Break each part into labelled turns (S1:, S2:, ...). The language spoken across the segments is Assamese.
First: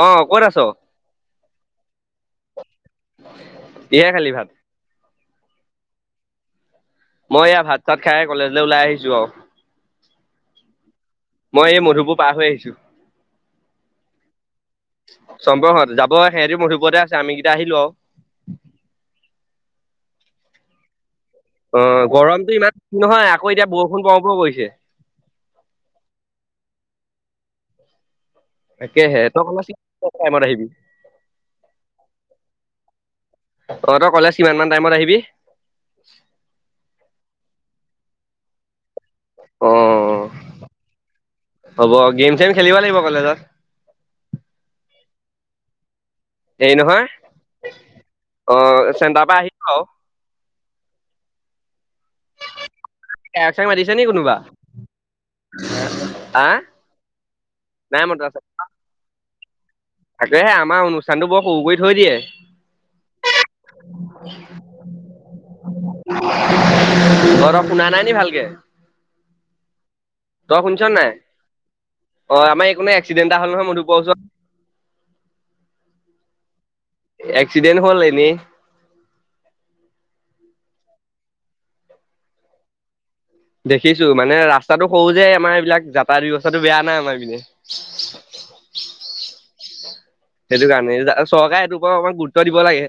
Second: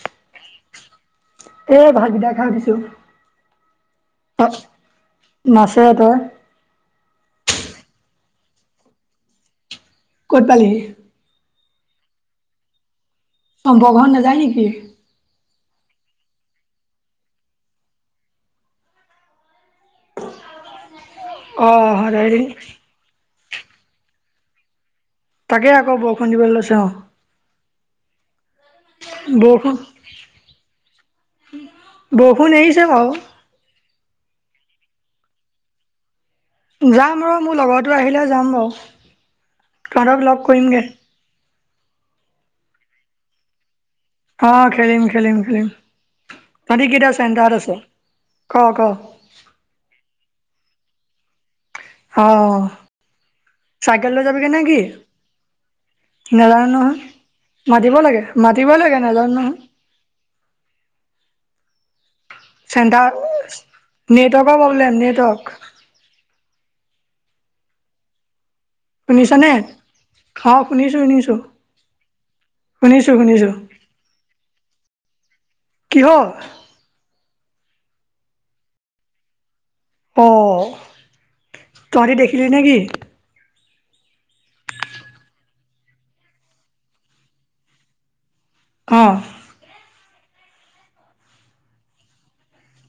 S1: অ', ক'ত আছ?
S2: এ ভাতকিটা খাই উঠিছোঁ।
S1: কিহে খালি ভাত?
S2: তই মাছেৰে এতে।
S1: অ' এয়া ভাত-চাত খাই কলেজলৈ ওলাই আহিছোঁ আৰু।
S2: ক'ত পালিহি?
S1: মই এই মধুপুৰ পাৰ হৈ আহিছোঁ।
S2: চম্প ঘৰ নেযায় নেকি?
S1: চম্পহঁত যাব। সিহঁতি মধুপুৰতে আছে। আমি কেইটা আহিলোঁ আও। অ' গৰমটো ইমান [inaudible] নহয়। আকৌ এতিয়া বৰষুণ পৰো - পৰো কৰিছে।
S2: তাকে আকৌ বৰষুণ দিবলৈ লৈছে অ
S1: তাকেহে। তই
S2: বৰষুণ
S1: [inaudible] টাইমত আহিবি?
S2: বৰষুণ আহিছে বাৰু।
S1: তই কলেজ কিমান মান টাইমত আহিবি?
S2: যাম আৰু। মোৰ লগৰটো আহিলে যাম বাৰু।
S1: অ
S2: তহঁতক লগ কৰিম গে।
S1: হ'ব। গেম-চেম খেলিব লাগিব কলেজত।
S2: অ' খেলিম - খেলিম - খেলিম।
S1: হেৰি
S2: তাহতি
S1: নহয়
S2: কেইটা ছেণ্টাৰত আছে?
S1: অ
S2: ক' - ক'।
S1: চেণ্টাৰ পৰা আহিব আৰু
S2: অ'।
S1: গায়ক চায়ক মাতিছে নি
S2: চাইকেল লৈ
S1: কোনোবা
S2: যাবিগে নেকি?
S1: আহ
S2: নাজানো নহয়। মাতিব
S1: নাই মতা
S2: লাগে-
S1: চাগে।
S2: মাতিবই লাগে। নাজানো নহয়।
S1: তাকেহে, আমাৰ অনুষ্ঠানটো বৰ সৰু কৰি থৈ দিয়ে।
S2: চেণ্টাৰ [unintelligible] নেটৱৰ্কৰ প্ৰব্লেম, নেটৱৰ্ক।
S1: অ' ৰ। শুনা নাই নি ভালকে?
S2: শুনিছ নে? খাও
S1: তই শুনিছ
S2: শুনিছো
S1: নাই
S2: শুনিছো,
S1: অ আমাৰ এইকণে
S2: শুনিছো
S1: এক্সিডেণ্ট এটা হ'ল
S2: শুনিছো।
S1: নহয় মধুপুৰৰ ওচৰত
S2: কিহ
S1: এক্সিডেণ্ট হ'ল এনেই।
S2: অঁ তহঁতি দেখিলি নে কি
S1: দেখিছোঁ মানে ৰাস্তাটো সৰু যে আমাৰ এইবিলাক যাতায়ত ব্যৱস্থাটো বেয়া নাই আমাৰ পিনে।
S2: অ
S1: সেইটো কাৰণে চৰকাৰে সেইটোৰ ওপৰত অকন গুৰুত্ব দিব লাগে।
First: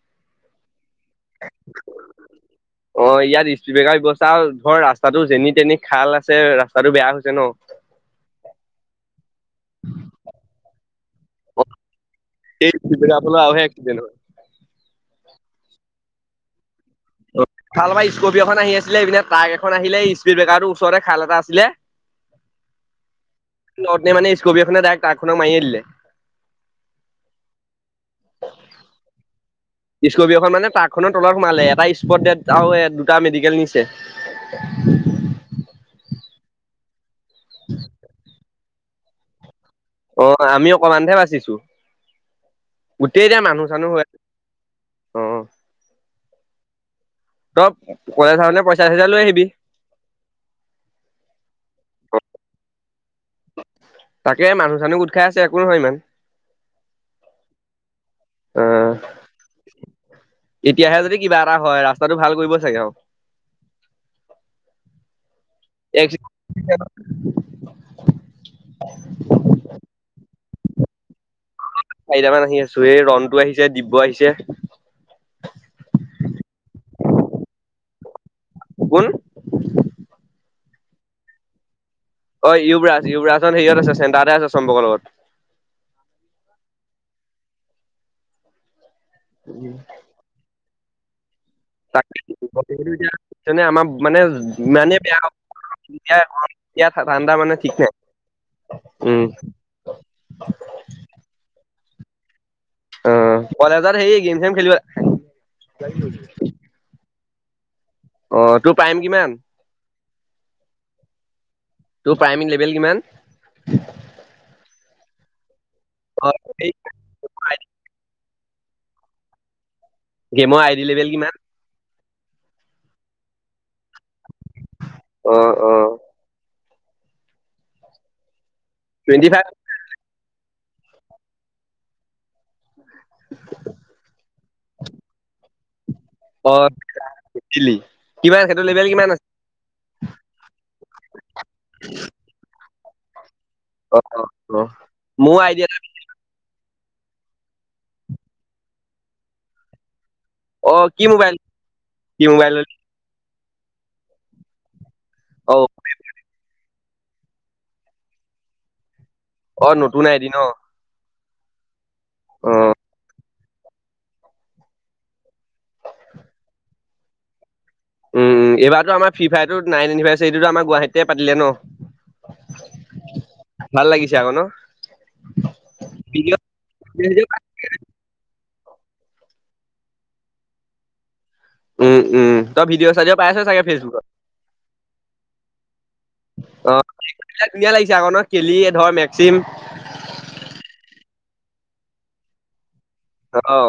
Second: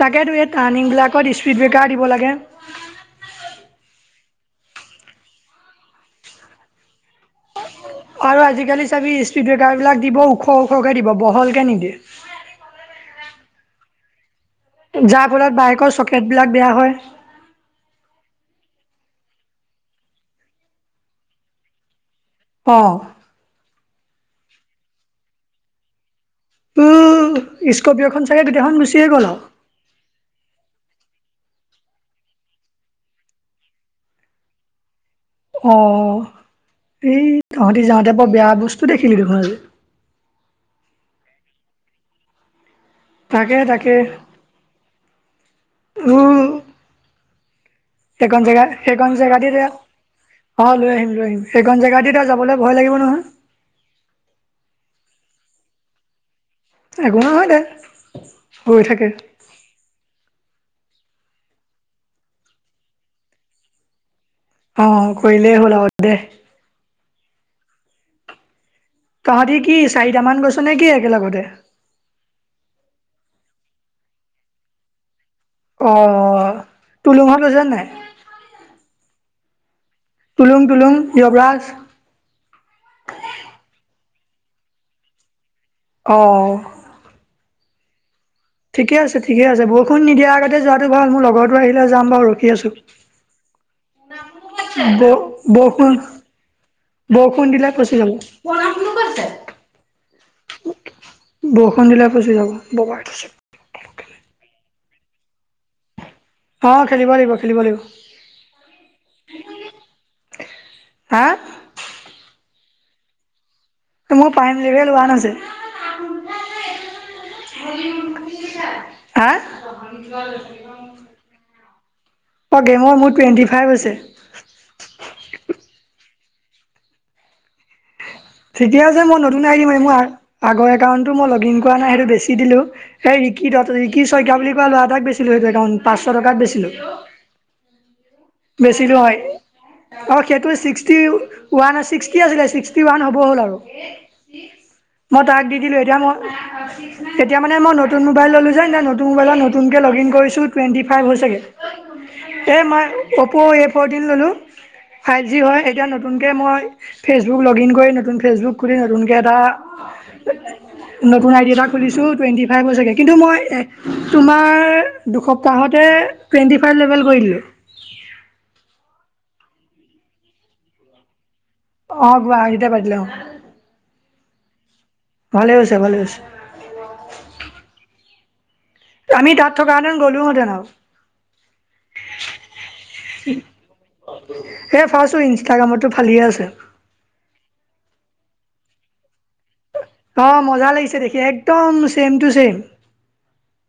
S2: তাকেতো এই টাৰ্ণিং বিলাকত স্পীড ব্ৰেকাৰ দিব লাগে
S1: ৰা ধৰ ৰাস্তাটো যেনি তেনি খাল আছে ৰাস্তাটো বেয়া হৈ গৈছে ন
S2: আৰু আজিকালি চাবি স্পীড ব্ৰেকাৰবিলাক দিব ওখ ওখকৈ দিব বহলকে নিদিয়ে
S1: এই আপাল আৰু হে এক্সিডেণ্ট হয়
S2: যাৰ ফলত বাইকৰ চকেটবিলাক বেয়া হয়
S1: কালভাৰ স্কপিঅ এখন আহি আছিলে এইপিনে ট্ৰাক এখন আহিলে স্পীড ব্ৰেকাৰটোৰ ওচৰতে খাল এটা আছিলে
S2: অ
S1: অথনি মানে স্কবি এখনে দাইক টাকখনক মাৰিয়ে দিলে।
S2: উম স্কপিয়খন চাগে গোটেইখন গুচিয়ে গ'ল আও
S1: স্কবি এখন মানে ট্ৰাকখনৰ তলত সোমালে এটা স্পট দেট আৰু দুটা মেডিকেল নিছে।
S2: [inaudible] অ এই তহঁতি যাওঁতে বৰ বেয়া বস্তু দেখিলি দেখোন আজি
S1: অ আমি অকমানতহে বাচিছো গোটেই এতিয়া
S2: তাকে
S1: মানুহ চানুহ
S2: তাকে
S1: হৈ আ অ
S2: উম!
S1: তই কলেজ
S2: সেইকন
S1: আহোতে
S2: জেগাত
S1: পইচা চইচা
S2: সেইকন
S1: লৈ আহিবি
S2: জেগাতে দে অ লৈ আহিম লৈ আহিম সেইখন জেগাদি ত যাবলৈ ভয় লাগিব নহয়
S1: তাকে মানুহ চানুহ গোট খাই আছে একো নহয় ইমান
S2: একো নহয় দে
S1: অ
S2: হৈ থাকে
S1: এতিয়াহে যদি কিবা এটা হয় ৰাস্তাটো ভাল কৰিব চাগে আৰু
S2: অ কৰিলে হ'ল আও দে
S1: এক্সিডেণ্ট [unintelligible]
S2: তহঁতি কি চাৰিটামান গৈছ নে কি একেলগতে
S1: চাৰিটামান আহি আছো এই ৰন ণ্টু আহিছে দিব্য আহিছে
S2: অ তুলুম হত আছে নাই
S1: কোন?
S2: তুলুং তুলুং য়বৰাজ
S1: অ য়ুৱৰাজ য়ুৱৰাজ চোন হেৰিয়ত আছে চেণ্টাৰতে আছে চম্পকৰ লগত।
S2: অহ ঠিকে আছে ঠিকে আছে বৰষুণৰ নিদিয়া আগতে যোৱাটো ভাল মোৰ লগত
S1: তাকেহে দিব লাগিব তুমিটো এতিয়া মানে আমাৰ মানে ইমানে
S2: ব
S1: বেয়া
S2: বৰষুণ
S1: ই ঠাণ্ডা
S2: বৰষুণ
S1: মানে
S2: দিলে
S1: ঠিক নাই
S2: ফচি যাব
S1: উম!
S2: বৰষুণ দিলে পচি যাব ববাই
S1: অ
S2: থৈছে
S1: কলেজত সেই গেম চেম খেলিব
S2: অ খেলিব লাগিব, খেলিব লাগিব।
S1: অ তোৰ টাইম কিমান
S2: হা
S1: তোৰ প্ৰাইমেৰী লেভেল কিমান
S2: মোৰ পাইমেলি লোৱা নাছে
S1: হয়ঠ [unintelligible]
S2: হা
S1: গেমৰ আই ডি লেভেল কিমান?
S2: অ গেমৰ মোৰো টুৱেণ্টি ফাইভ আছে
S1: অ অ
S2: ঠিকে হৈছে মই
S1: টুৱেণ্টি
S2: নতুন
S1: ফাইভ
S2: আহি দিম এই মোৰ আগৰ একাউণ্টটো মই লগ ইন কৰা নাই সেইটো বেছি দিলোঁ এই ঋকি দ ঋকি শইকীয়া বুলি কোৱা ল'ৰা এটাক দিছিলো সেইটো একাউণ্ট। পাঁচশ টকাত
S1: অ'
S2: বেছিলোঁ
S1: দিলি কিমান সেইটো
S2: বেছি
S1: লেভেল কিমান
S2: নহয়
S1: আছে
S2: অ সেইটো চিষ্টতি ওৱান চিষ্টতি আছিলে থটি ওৱান হ'ব হ'ল আৰু
S1: অ' অ' অ'
S2: মই
S1: মোৰ
S2: তাক দি
S1: আইডিয়া
S2: দিলোঁ এতিয়া মই এতিয়া মানে মই নতুন মোবাই ললো যে নতুন মোবাইল নতুনকে লগিন কৰিছোঁ। মই অ
S1: কি মোবাইল কি মোবাইল ললি
S2: ফাইভ জি হয়
S1: অ'
S2: এতিয়া নতুনকে মই ফেচবুক লগ ইন কৰি নতুন ফেচবুক খুলি নতুন
S1: অ নতুন আই দি ন
S2: নতুন আইডি এটা খুলিছোঁ টুৱেটি ফাইভ
S1: উম
S2: হৈছেগে কিন্তু মই তোমাৰ দুসপ্তাহতে টুৱেণ্টি ফাইভ লেভেল কৰি দলোঁ
S1: ফ্ৰীফায়াৰটো নাইননিভাৰ্চাৰটটো আমাৰ গুৱাহাটতে পাতিলে ন
S2: অ গুৱাহাটীতে পাটিলে অ
S1: ভাল লাগিছে আকৌ ন
S2: [inaudible] ভালে হৈছে, ভালে হৈছে
S1: ভিডিঅ' চিডিঅ' পাই
S2: আমি তাত থকাহেতেন গ'লোও হেতেন আৰু।
S1: উম উম তই ভিডিঅ' চিডিঅ' পাইছ চাগে ফেচবুকত
S2: এ ফাষ্টটো ইনষ্টাগ্ৰামতটো ফালি আছে
S1: অ ধুনীয়া লাগিছে আক ন খেলি ধৰ মেক্সিম [unintelligible]
S2: অ মজা লাগিছে দেখি একদম চেছম টু চছেম [unintelligible]
S1: অ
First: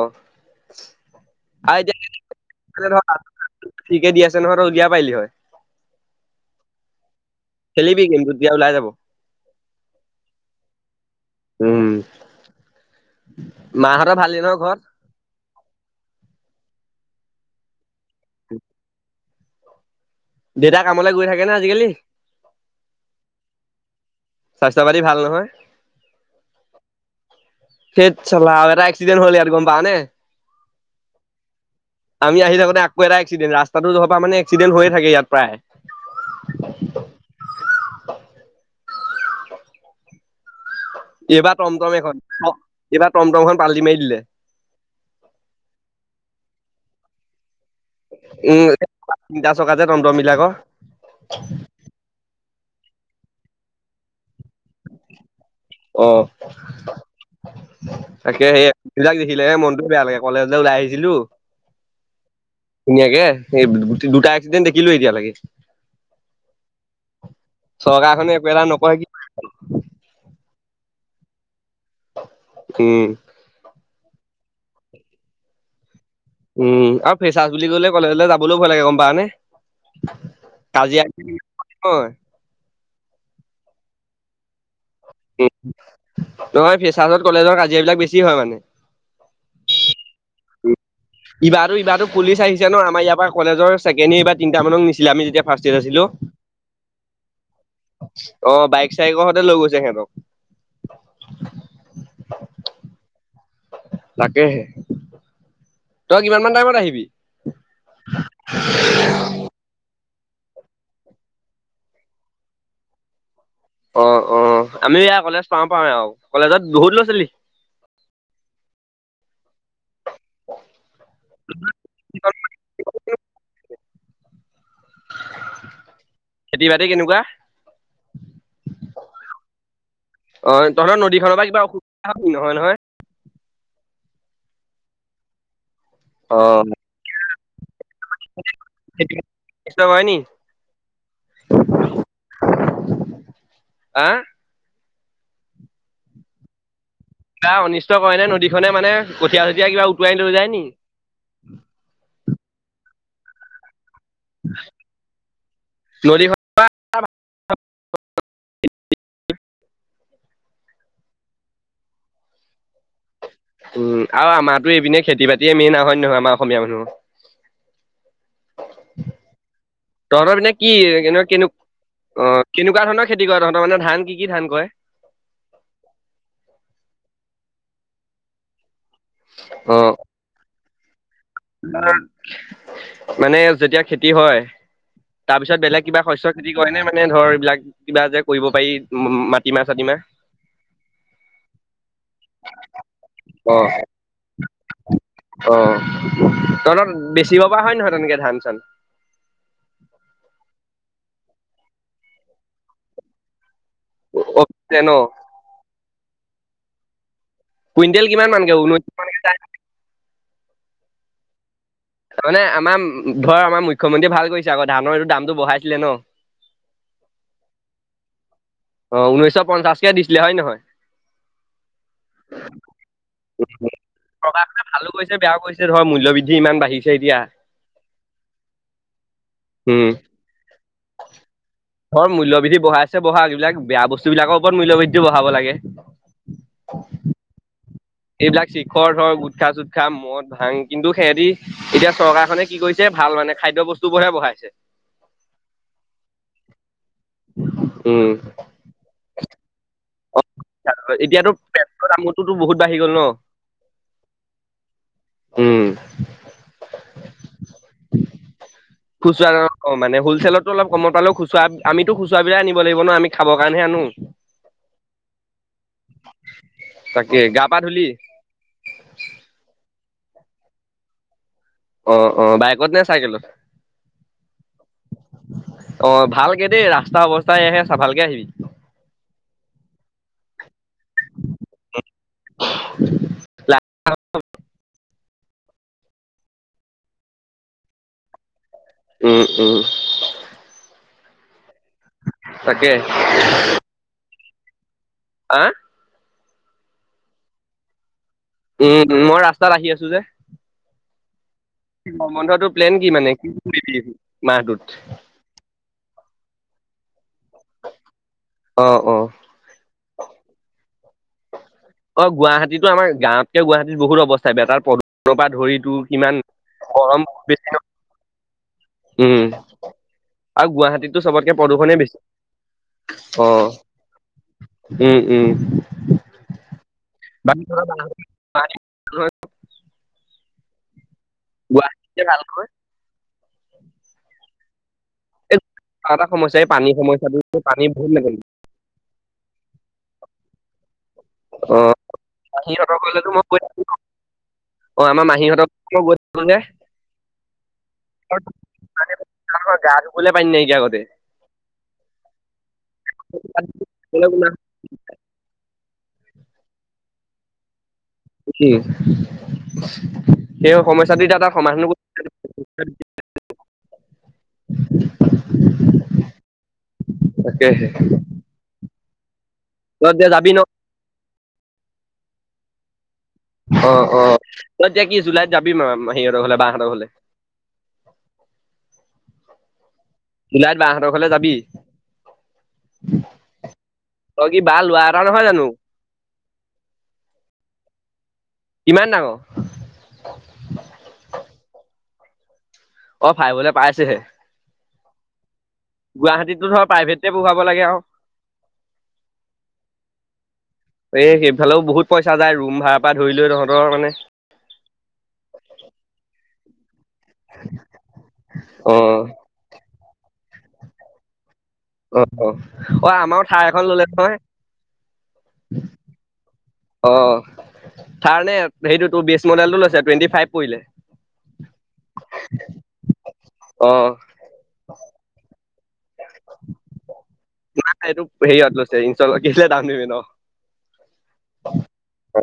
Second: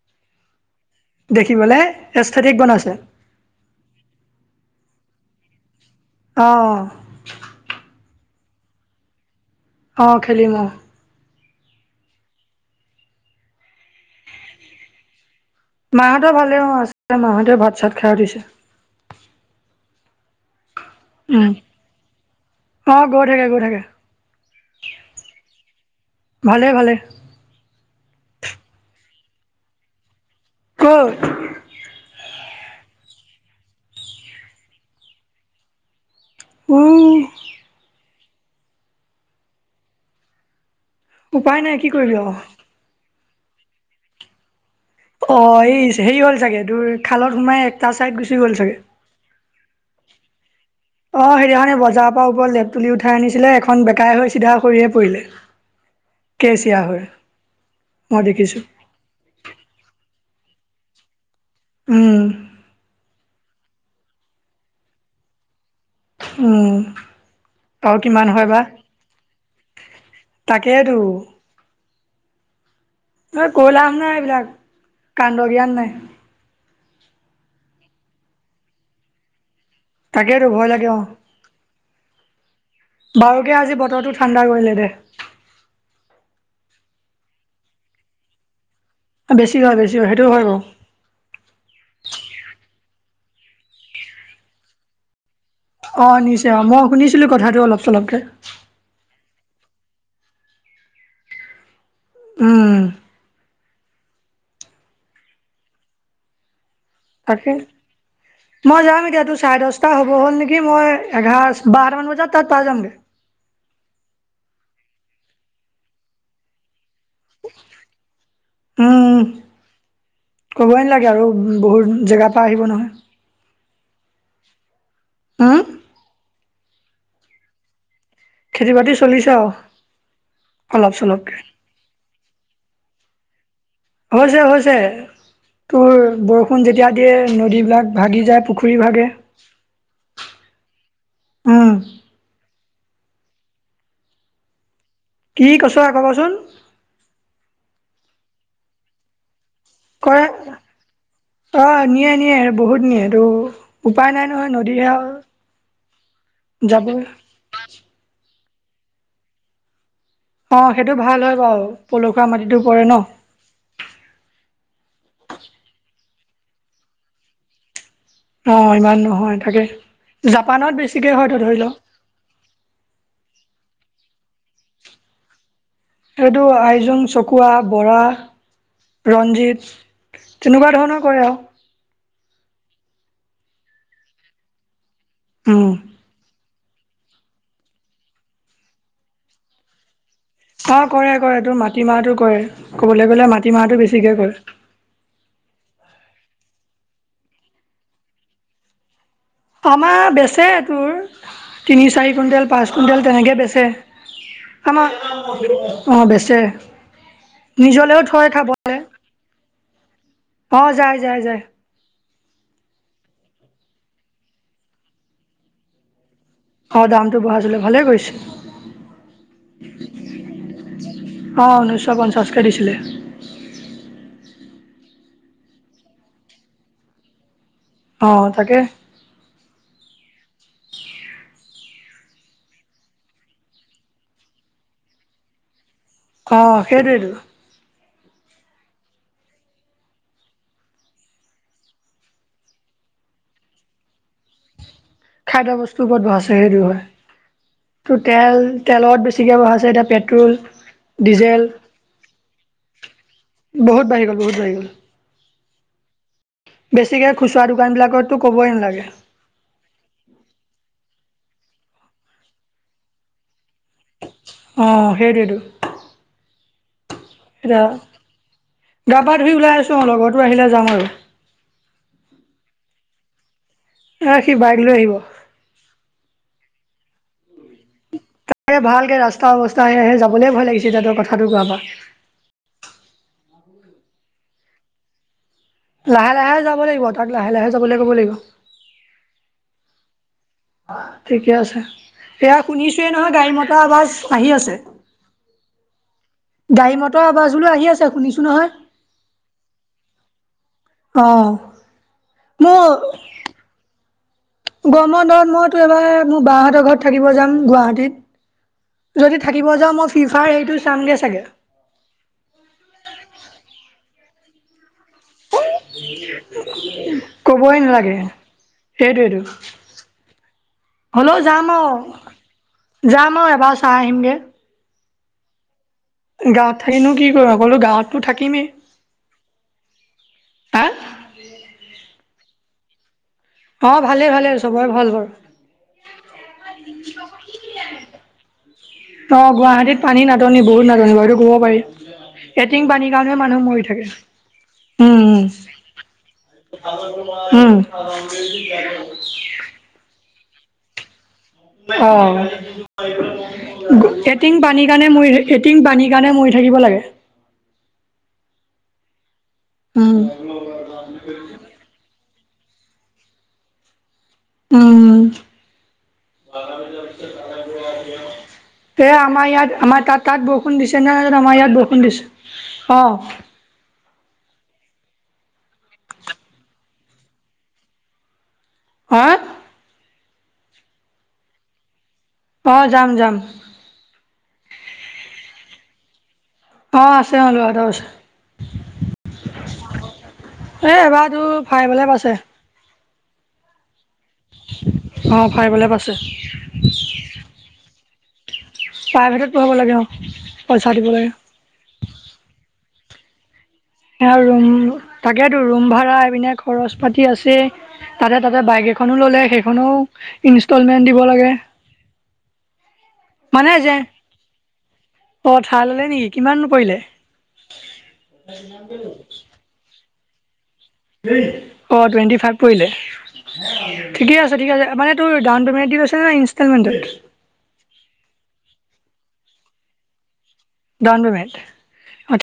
S2: দেখিবলে
S1: আই
S2: এস্থেটিক
S1: [unintelligible]
S2: বনাইছে
S1: ধৰা ফিৰিকে দি আছে নহয় তই উলিয়াব পাৰলি হয়।
S2: আহ
S1: খেলিবি গেমটো দিয়া ওলাই যাব।
S2: অ, খেলিম অ
S1: উম মাহঁতৰ ভাল ন ঘৰ
S2: মাহঁতে ভালেই অ আ মাহঁতে ভাত চাত খাই উ দিছে
S1: দেউতা কামলৈ গৈ থাকে
S2: উম
S1: না আজিকালি?
S2: অ গৈ থাকে গৈ থাকে
S1: স্বাস্থ্য পাতি ভাল নহয়
S2: ভালে ভালে
S1: [unintelligible] এক্সিডেণ্ট হ'ল ইয়াত গম পাঅ নে [unintelligible]
S2: কত
S1: আমি আহি থাকোতে আক এটা এক্সিডেণ্টত ৰাস্তাটো জহপা [unintelligible] মানে এক্সিডেণ্ট হৈ থাকে ইয়াত প্ৰায়।
S2: উ
S1: এইবাৰ
S2: উপায় নাই কি
S1: টমটম
S2: কৰিবি
S1: এখন
S2: আৰু
S1: এইবাৰ টমটমখন পাল্টি মাৰি দিলে
S2: অ এই হেৰি হ'ল চাগে তোৰ খালত সোমাই চাইড গুচি গ'ল
S1: উম
S2: চাগে।
S1: তিনিটা চকা যে টম -টম বিলাকৰ।
S2: অ সেইদিনাখানে বজাৰৰ পৰা ওপৰত লেপ তুলি উঠাই আনিছিলে এখন বেকাই হৈছিল চিধা কৰিয়ে পৰিলে
S1: অ',
S2: কেচিয়া হৈ মই
S1: তাকে সে
S2: দেখিছোঁ
S1: এইবিলাক দেখিলেহে মনটো বেয়া লাগে কলেজলৈ ওলাই আহিছিলো
S2: উম,
S1: ধুনীয়াকে এই দুটা এক্সিডেট দেখিলো এতিয়া লাগে
S2: উম আৰু
S1: চৰকাৰখনে
S2: কিমান
S1: একো
S2: হয় বা
S1: এটা নকয় কি
S2: তাকেইতো
S1: উম,
S2: অ কলাম নাই এইবিলাক কান্দ গীয়ান নাই [unintelligible]
S1: উম আৰু ফেচাজ বুলি কলে কলেজলৈ যাবলৈও ভয় লাগে গম পাঅ নে [unintelligible]
S2: তাকেটো ভয় লাগে অ
S1: হয়
S2: বাৰুকে আজি বতৰটো ঠাণ্ডা কৰিলে দে
S1: উ তোমাৰ ফেচাৰ্জত কলেজৰ কাজিয়াবিলাক বেছি হয় মানে
S2: বেছি গা বেছি সেইটোও হয় বাৰু
S1: ইবাৰো ইবাৰো কুলি চ আহিছে ন আমাৰ ইাৰ পৰা কলেজৰছেকেণ্ড ইয়াৰৰ বাাৰ তিনি মানক নিছিলে আমি যেতিয়া [unintelligible] ফষ্ট ইয়েৰ আছিলো
S2: অ', নিছে অ', মই শুনিছিলোঁ কথাটো অলপ চলপকে
S1: অ বাইক চাইকৰ [unintelligible] লৈ গৈছে সেহতক।
S2: উম,
S1: তাকেহে তই কিমান মান টাইমত আহিবি।
S2: তাকে মই যাম এতিয়া তোৰ চাৰে দশটা হ'ব। হ'ল নেকি মই এঘাৰ বাৰটা মান বজাত তাত পাই যামগে।
S1: অ - অ আমি এয়া কলেজ পাও - পাও আৰু কলেজত বহুত দূৰ
S2: উম ক'বই নালাগে আৰু বহুত জেগাৰ পৰা আহিব নহয়। হম
S1: খেতি বাতি কেনেকোৱা?
S2: খেতি বাতি চলিছে আৰু
S1: অ,
S2: অলপ
S1: তহনতৰ নদীখনৰ
S2: চলপকে
S1: পৰা কিবা অসুবিধা হয় নহয় - নহয়। [inaudible]
S2: হৈছে - হৈছে তোৰ
S1: অ
S2: বৰষুণ যেতিয়া দিয়ে নদীবিলাক ভাগি যায় পুখুৰী ভাগে
S1: খেতি অনিষ্ট কৰে নি
S2: উম,
S1: আহ
S2: কি কৈছ আকৌ কচোন।
S1: কিবা অনিষ্ট কৰে নে নদীখনে মানে কঠিয়াল
S2: কৰে অ, নিয়ে - নিয়ে বহুত নিয়ে এটো উপায় নাই নহয় নদীহে
S1: নদীখন
S2: আৰু যাবই। অ, সেইটো ভাল হয় বাৰু পলসুৱা মাটিতো পৰে ন।
S1: উম, আৰু আমাৰতো এইপিনে খেতি বাতিয়ে মেইন আহ নহয় আমাৰ অসমীয়া মানুহ।
S2: অ, ইমান নহয় তাকে
S1: তহঁতৰ পিনে কি
S2: জাপানত বেছিকে
S1: কেনে কেনেকুৱা
S2: হয়তো ধৰি ল।
S1: অ, কেনেকুৱা ধৰণৰ খেতি কৰে তহতৰ মানে ধান কি? কি ধান কৰে
S2: এইটো আইজোং চকুৱা বৰা
S1: অ
S2: ৰঞ্জিত তেনেকুৱা ধৰণৰ কৰে আৰু।
S1: মানে যেতিয়া খেতি হয় তাৰপিছত
S2: উম
S1: বেলেগ কিবা শস্য খেতি কৰে নে মানে ধৰ এইবলাক কিবা যে কৰিব পাৰি উম, মাটিমাহ চাটিমাহ।
S2: অ, কৰে - কৰে তোৰ মাটিমাহটো কৰে ক'বলৈ গলে
S1: অ
S2: মাটিমাহটো বেছিকে কৰে।
S1: অ, তলত বেচিব পৰা হয় নহয় তেনেকে ধান চান।
S2: আমাৰ বেচে তোৰ তিনি চাৰি কুইণ্টেল পাচ কুইণ্টেল তেনেকে বেচে।
S1: ন
S2: আমাৰ অ, বেছে। [unintelligible]
S1: কুইণ্টেল
S2: নিজলেও
S1: কিমান
S2: থৈ
S1: মানকে
S2: খাবলে।
S1: ঊনৈশ মানকে যায়
S2: অ, যাই - যাই - যাই।
S1: তাৰ মানে আমাৰ ঘৰ আমাৰ মুখ্যমন্ত্ৰীয়ে ভাল কৰিছে আকৌ ধানৰ এইটো দামটো বঢ়াইছিলে ন।
S2: অ, দামটো বঢ়াছিলে ভালে কৰিছে।
S1: অহ, উনৈশ পঞ্চাশকে দিছিলে হয় নহয়।
S2: পঞ্চাছ কে দিছিলে।
S1: চৰকাৰখনে ভালো কৰিছে বেয়াও কৰিছে ধৰ মূল্য বৃদ্ধি ইমান বাঢ়িছে এতিয়া।
S2: অ, তাকে।
S1: উম ধৰ মূল্যবৃদ্ধি ব়াই আছে বহা যিবিলাক বেয়া বস্তু বিলাকৰ ওপৰত মূল্যবৃদ্ধি বঢ়াব লাগে
S2: অ, সেইটোৱেইটো।
S1: এইবিলাক শিখৰ ধৰ গোটখা চোট খা মদ ভাং কিন্তু সিহতি এতিয়া চৰকাৰখনে কি কৰিছে ভাল ভাল মানে খাদ্য বস্তু বোৰ হে বঢ়াইছে।
S2: খাদ্য বস্তুও বহুত বাছে সেইটো হয়। ত'
S1: উম,
S2: তেল - তেলত বেছিকে বঢ়াইছে এতিয়া তে পেট্ৰল
S1: এতিয়াতো
S2: ডিজেল
S1: পেট্ৰলৰ দামটোতো বহুত বাঢ়ি গ'ল ন।
S2: বহুত বাঢ়ি গ'ল বহুত বাঢ়ি গ'ল।
S1: উম
S2: বেছিকৈ খুচুৰা দোকানবিলাকতো ক'বই নালাগে।
S1: হ'লছেলততো অলপ কমত পালেও খুচুৰা আমিতো খুচুৰাবিলা আনিব লাগিব না আমি খাবৰ কাৰণেহে আনো।
S2: অ, হেইটোৱেইটো।
S1: তাকে গা পা
S2: এতিয়া
S1: ধূলি?
S2: গা পা ধুই ওলাই আছোঁ লগৰতো আহিলে যাম আৰু।
S1: অ অ বাইকত নে চাইকেলত?
S2: এ সি বাইক লৈ আহিব
S1: [unintelligible]
S2: তাৰে ভালকে ৰাস্তা অৱস্থা সেহে যাবলৈ ভয় লাগিছে তই কথাটো কোৱাৰ পা। লাহে লাহে যাব লাগিব তাত লাহে লাহে যাবলে ক'ব লাগিব।
S1: উম উম।
S2: ঠিকে আছে এয়া
S1: তাকে।
S2: শুনিছেই নহয় গাড়ী মতৰ আৱাজ আহি আছে।
S1: অ
S2: গাড়ী মটৰ আবাজ বোলো আহি আছে শুনিছো নহয়
S1: উম মই ৰাস্তাত আহি আছোঁ যে।
S2: অ
S1: মন্ধটো প্লেন মাহটোত?
S2: গৰমৰ বন্ধত মইতো এবাৰ মোৰ বাহতৰ ঘৰত থাকিব যাম। উম
S1: অ',
S2: গুৱাহাটীত
S1: অ',
S2: যদি থাকিব যাওঁ মই ফিফা সেইটো চামগে চাগে
S1: অ গুৱাহাটীত আমাৰ গাঁৱতকে গুৱাহীত বহুত অৱস্থা বেটাৰ পদ
S2: সেই
S1: গৰম বেছি
S2: কবই
S1: ন'
S2: নালাগে। সেইটোৱেতো
S1: উম, আৰু গুৱাহাটীততো
S2: হ'লেও
S1: চবতকে
S2: যাম আও।
S1: প্ৰদূষণে বেছি
S2: যাম আৰু
S1: অ',
S2: এবাৰ চাই আহিমগে।
S1: উম উম।
S2: গাঁৱত থাকিনো কি কৰোঁ
S1: বাকী
S2: আকৌনো
S1: তহঁতৰ
S2: গাঁৱততো থাকিমেই
S1: গুৱাহাটী নহয়,
S2: আ
S1: গুৱাহাটীতে ভালকৈ
S2: অ ভালেই ভালে আৰু চবৰে ভাল বাৰু।
S1: [unintelligible]
S2: অ গুৱাহাটীত পানী নাটনি বহুত নাট- তো ক'ব পাৰি
S1: অ',
S2: এটিং
S1: মাহীহঁতৰ
S2: পানীৰ
S1: ঘৰলেতো
S2: কাৰণে
S1: মই গৈ
S2: মানুহ
S1: থাকো
S2: মৰি থাকে
S1: অ
S2: উম
S1: আমাৰ
S2: উম
S1: মাহীহঁতৰ গৈছিলোঁ মানে।
S2: উম
S1: পাৰিম নেকি আগতে।
S2: [inaudible] সেইকাৰণে মৰি থাকিব লাগে।
S1: কি?
S2: উম উম
S1: [unintelligible] তাকেহে।
S2: এই আমাৰ ইয়াত আমাৰ
S1: তই
S2: তাত
S1: এতিয়া
S2: তাত
S1: যাবি ন'
S2: বৰষুণ দিছে ন আমাৰ ইয়াত বৰষুণ দিছে অ।
S1: অ অ তই এতিয়া কি জুলাইত যাবি মাহীহঁতৰ ঘৰলে?
S2: অ
S1: জুলাইত বা হতৰ ঘৰলে যাবি?
S2: অ যাম যাম
S1: তই কি বা লোৱা এটা নহয় জানোঁ? কিমান ডাঙৰ?
S2: [inaudible] [inaudible]
S1: অ ফাইবলে পাইছেহে।
S2: অ। ফাইভ লে পাইছে
S1: গুৱাহাটীতো ধৰ প্ৰাইভেট পঢ়াব লাগে আৰু।
S2: প্ৰাইভেটত পঢ়াব লাগে অ পইচা দিব লাগে।
S1: এই সেইফালেও বহুত পইচা যাই ৰুম ভাড়া পা ধৰি লৈ। তহঁতৰ মানে
S2: ৰুম তাকেতো ৰুম ভাড়া আহ পিনে খৰচ পাতি আছে তাতে তাতে বাইক এখনো
S1: অ',
S2: ললে সেইখনও ইনষ্টলমেন্ট দিব লাগে।
S1: অ অ অ আমাৰো
S2: মানে
S1: ঠাৰ এখন
S2: যে
S1: ল'লে নহয়।
S2: অ থাৰ ল'লে নেকি কিমাননো পৰিলে?
S1: অ'। থাৰ নে সেইটো তোৰ বেষ্ট মডেলটো লৈছে টুৱেণ্টি ফাইভ পৰিলে
S2: অ টুৱেন্টি ফাইভ পৰিলে
S1: অ'।
S2: ঠিকেই আছে ঠিকেই আছে মানে তোৰ ডাউন পেমেণ্ট কেচ দি লেছে নে ইনষ্টমেণ্টট [unintelligible]
S1: যে ইনষ্টল কি আছিলে দাওন প্ৰেমেন্ট অ
S2: ডউন পেমেট